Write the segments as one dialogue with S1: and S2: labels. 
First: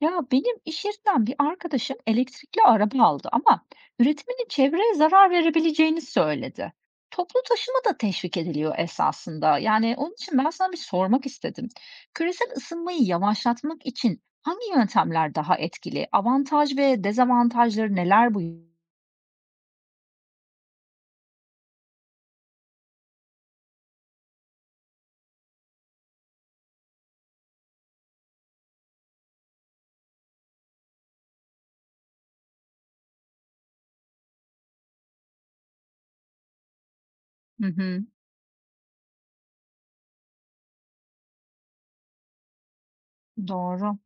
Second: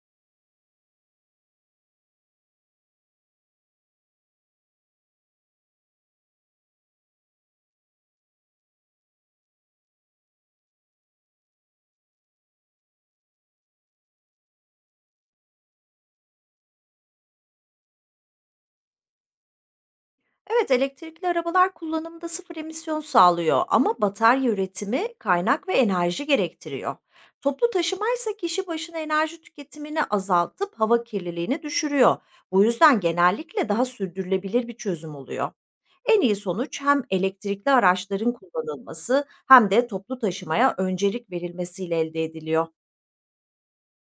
S1: Ya benim iş yerinden bir arkadaşım elektrikli araba aldı ama üretiminin çevreye zarar verebileceğini söyledi. Toplu taşıma da teşvik ediliyor esasında. Yani onun için ben sana bir sormak istedim. Küresel ısınmayı yavaşlatmak için hangi yöntemler daha etkili? Avantaj ve dezavantajları neler bu?
S2: Evet, elektrikli arabalar kullanımda sıfır emisyon sağlıyor ama batarya üretimi kaynak ve enerji gerektiriyor. Toplu taşıma ise kişi başına enerji tüketimini azaltıp hava kirliliğini düşürüyor. Bu yüzden genellikle daha sürdürülebilir bir çözüm oluyor. En iyi sonuç hem
S1: Hı
S2: elektrikli
S1: hı,
S2: araçların kullanılması hem de toplu taşımaya öncelik verilmesiyle elde ediliyor.
S1: doğru.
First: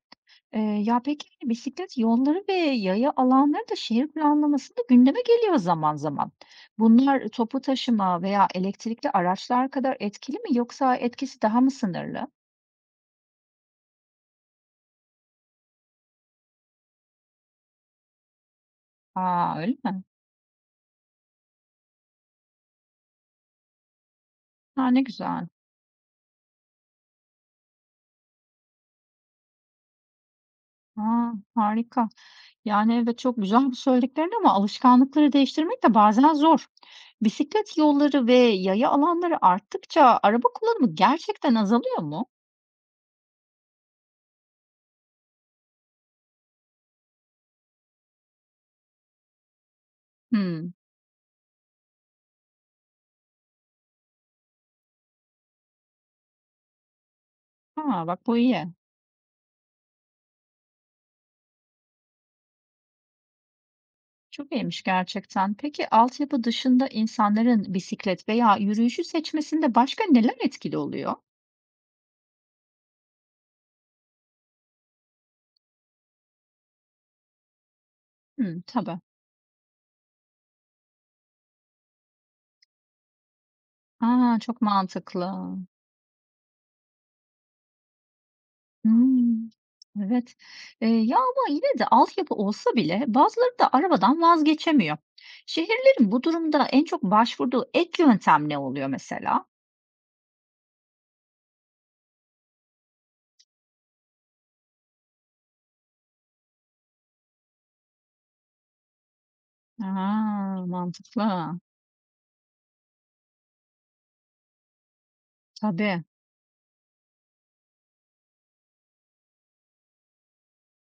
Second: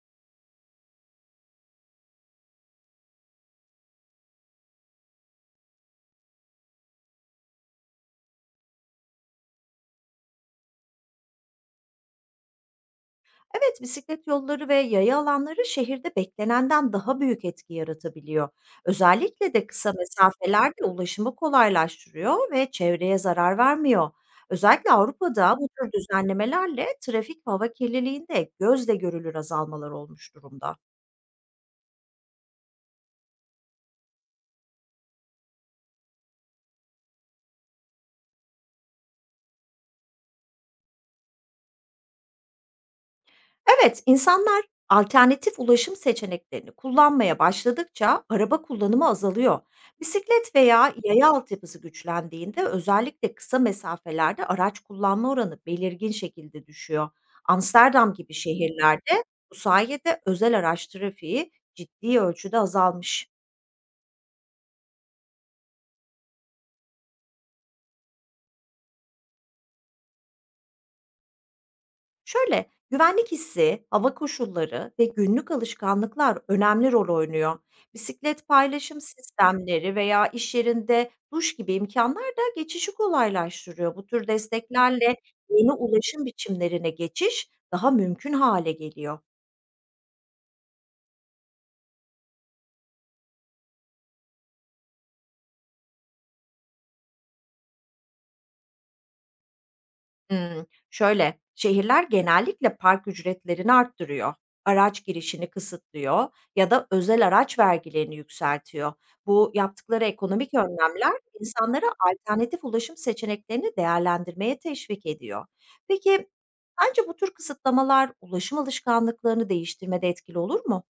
S1: Peki, hani, bisiklet yolları ve yaya alanları da şehir planlamasında gündeme geliyor zaman zaman. Bunlar topu taşıma veya elektrikli araçlar kadar etkili mi yoksa etkisi daha mı sınırlı?
S2: Evet, bisiklet yolları ve yaya alanları şehirde beklenenden daha büyük etki yaratabiliyor. Özellikle
S1: A,
S2: de
S1: öyle
S2: kısa
S1: mi?
S2: mesafelerde ulaşımı kolaylaştırıyor ve çevreye zarar vermiyor.
S1: A,
S2: Özellikle
S1: ne güzel.
S2: Avrupa'da bu tür düzenlemelerle trafik ve hava kirliliğinde gözle görülür azalmalar olmuş durumda.
S1: A, harika. Yani, evet, çok güzel bu söylediklerin ama alışkanlıkları değiştirmek de bazen zor. Bisiklet yolları ve yaya alanları arttıkça araba kullanımı gerçekten azalıyor mu?
S2: Evet, insanlar alternatif ulaşım seçeneklerini kullanmaya başladıkça araba kullanımı azalıyor. Bisiklet
S1: Hımm.
S2: veya yaya altyapısı güçlendiğinde özellikle kısa mesafelerde araç kullanma oranı belirgin şekilde düşüyor.
S1: A,
S2: Amsterdam
S1: bak
S2: gibi
S1: bu iyi.
S2: şehirlerde bu sayede özel araç trafiği ciddi ölçüde azalmış.
S1: Çok iyiymiş gerçekten. Peki altyapı dışında insanların bisiklet veya yürüyüşü seçmesinde başka neler etkili oluyor?
S2: Şöyle, güvenlik hissi, hava koşulları ve günlük alışkanlıklar önemli rol oynuyor. Bisiklet
S1: Hımm, tabii.
S2: paylaşım sistemleri veya iş yerinde duş gibi imkanlar da geçişi kolaylaştırıyor. Bu tür
S1: A, çok
S2: desteklerle
S1: mantıklı.
S2: yeni ulaşım biçimlerine geçiş daha mümkün hale geliyor.
S1: Hımm. Evet. Ama yine de altyapı olsa bile bazıları da arabadan vazgeçemiyor. Şehirlerin bu durumda en çok başvurduğu ek yöntem ne oluyor mesela?
S2: Şöyle, şehirler genellikle park ücretlerini arttırıyor, araç girişini kısıtlıyor ya da özel araç vergilerini yükseltiyor. Bu yaptıkları ekonomik
S1: A,
S2: önlemler
S1: mantıklı.
S2: insanlara alternatif ulaşım seçeneklerini değerlendirmeye teşvik ediyor.
S1: Tabii.
S2: Peki, sence bu tür kısıtlamalar ulaşım alışkanlıklarını değiştirmede etkili olur mu?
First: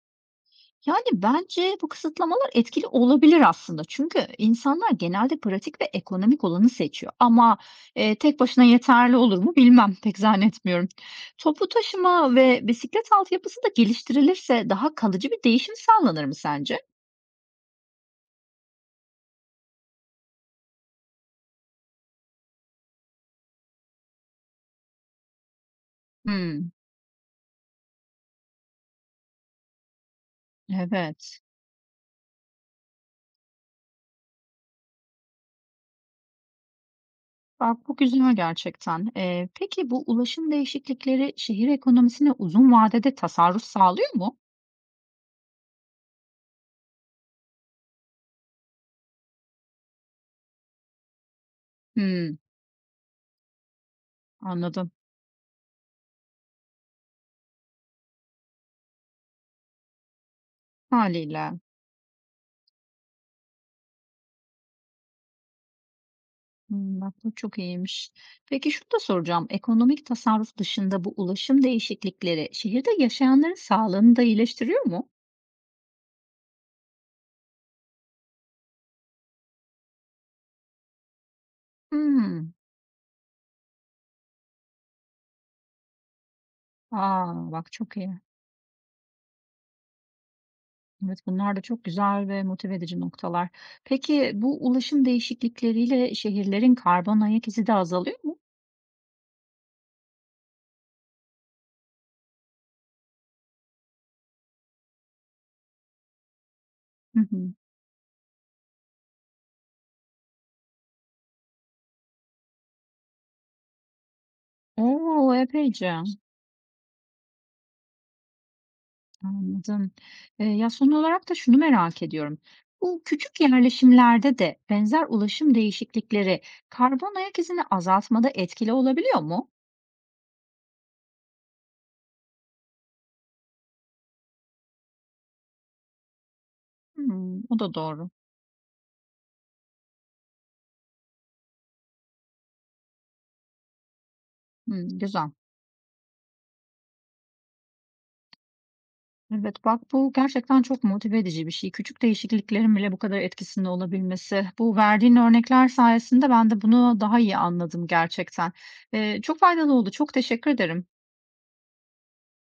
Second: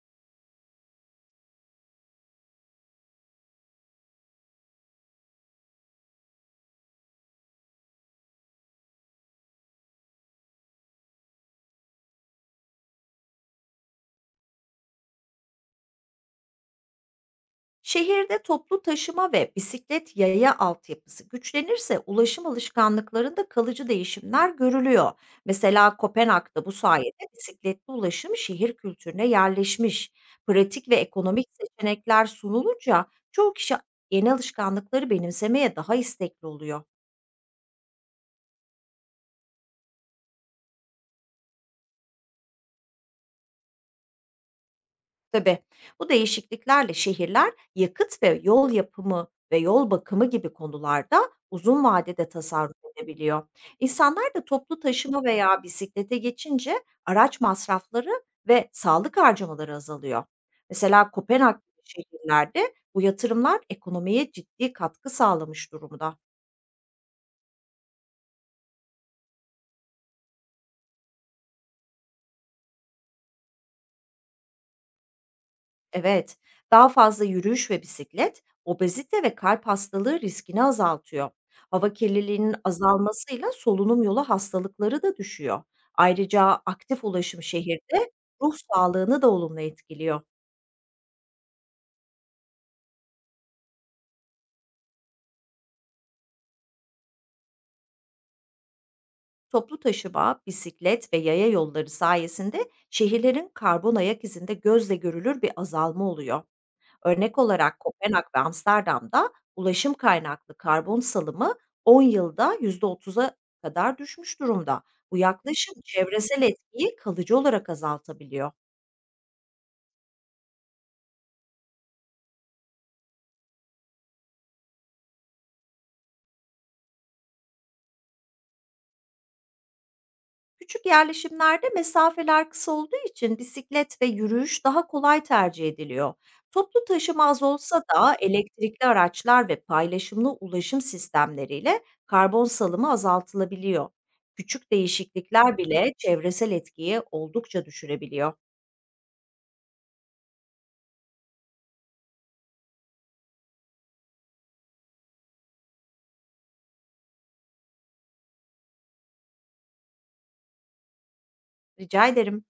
S1: Yani, bence bu kısıtlamalar etkili olabilir aslında. Çünkü insanlar genelde pratik ve ekonomik olanı seçiyor ama, tek başına yeterli olur mu bilmem, pek zannetmiyorum. Toplu taşıma ve bisiklet altyapısı da geliştirilirse daha kalıcı bir değişim sağlanır mı sence?
S2: Şehirde toplu taşıma ve bisiklet yaya altyapısı güçlenirse ulaşım alışkanlıklarında kalıcı değişimler görülüyor. Mesela Kopenhag'da
S1: Hımm,
S2: bu sayede bisikletli ulaşım şehir kültürüne yerleşmiş. Pratik ve
S1: evet.
S2: ekonomik seçenekler sunulunca çoğu kişi yeni alışkanlıkları benimsemeye daha istekli oluyor.
S1: Bak, bu güzel gerçekten. Peki bu ulaşım değişiklikleri şehir ekonomisine uzun vadede tasarruf sağlıyor mu?
S2: Tabii. Bu değişikliklerle şehirler yakıt ve yol yapımı ve yol bakımı gibi konularda uzun vadede
S1: Hımm,
S2: tasarruf edebiliyor. İnsanlar da toplu
S1: anladım.
S2: taşıma veya bisiklete geçince araç masrafları ve sağlık harcamaları azalıyor. Mesela
S1: Hâliyle.
S2: Kopenhag gibi şehirlerde bu yatırımlar ekonomiye ciddi katkı sağlamış durumda.
S1: Hımm, bak bu çok iyiymiş. Peki şunu da soracağım, ekonomik tasarruf dışında bu ulaşım değişiklikleri şehirde yaşayanların sağlığını da iyileştiriyor mu?
S2: Evet, daha fazla yürüyüş ve bisiklet obezite ve kalp hastalığı riskini azaltıyor. Hava
S1: Hımm.
S2: kirliliğinin azalmasıyla solunum yolu hastalıkları da düşüyor. Ayrıca aktif
S1: A!
S2: ulaşım
S1: Bak çok
S2: şehirde
S1: iyi.
S2: ruh sağlığını da olumlu etkiliyor.
S1: Evet, bunlar da çok güzel ve motive edici noktalar. Peki bu ulaşım değişiklikleriyle şehirlerin karbon ayak izi de azalıyor mu?
S2: Toplu taşıma, bisiklet ve yaya yolları sayesinde şehirlerin karbon ayak izinde gözle görülür bir azalma oluyor.
S1: Hı
S2: Örnek
S1: hı.
S2: olarak Kopenhag ve Amsterdam'da ulaşım kaynaklı karbon salımı 10 yılda %30'a kadar düşmüş durumda. Bu
S1: O!
S2: yaklaşım
S1: Epeyce.
S2: çevresel etkiyi kalıcı olarak azaltabiliyor.
S1: Anladım. Son olarak da şunu merak ediyorum. Bu küçük yerleşimlerde de benzer ulaşım değişiklikleri karbon ayak izini azaltmada etkili olabiliyor mu?
S2: Küçük yerleşimlerde mesafeler kısa olduğu için bisiklet ve yürüyüş daha kolay tercih ediliyor. Toplu taşıma az
S1: Hımm, o da
S2: olsa
S1: doğru.
S2: da elektrikli araçlar ve paylaşımlı ulaşım sistemleriyle karbon salımı azaltılabiliyor. Küçük
S1: Hımm, güzel.
S2: değişiklikler bile çevresel etkiyi oldukça düşürebiliyor.
S1: Evet, bak bu gerçekten çok motive edici bir şey. Küçük değişikliklerin bile bu kadar etkisinde olabilmesi. Bu verdiğin örnekler sayesinde ben de bunu daha iyi anladım gerçekten. Çok faydalı oldu. Çok teşekkür ederim.
S2: Rica ederim.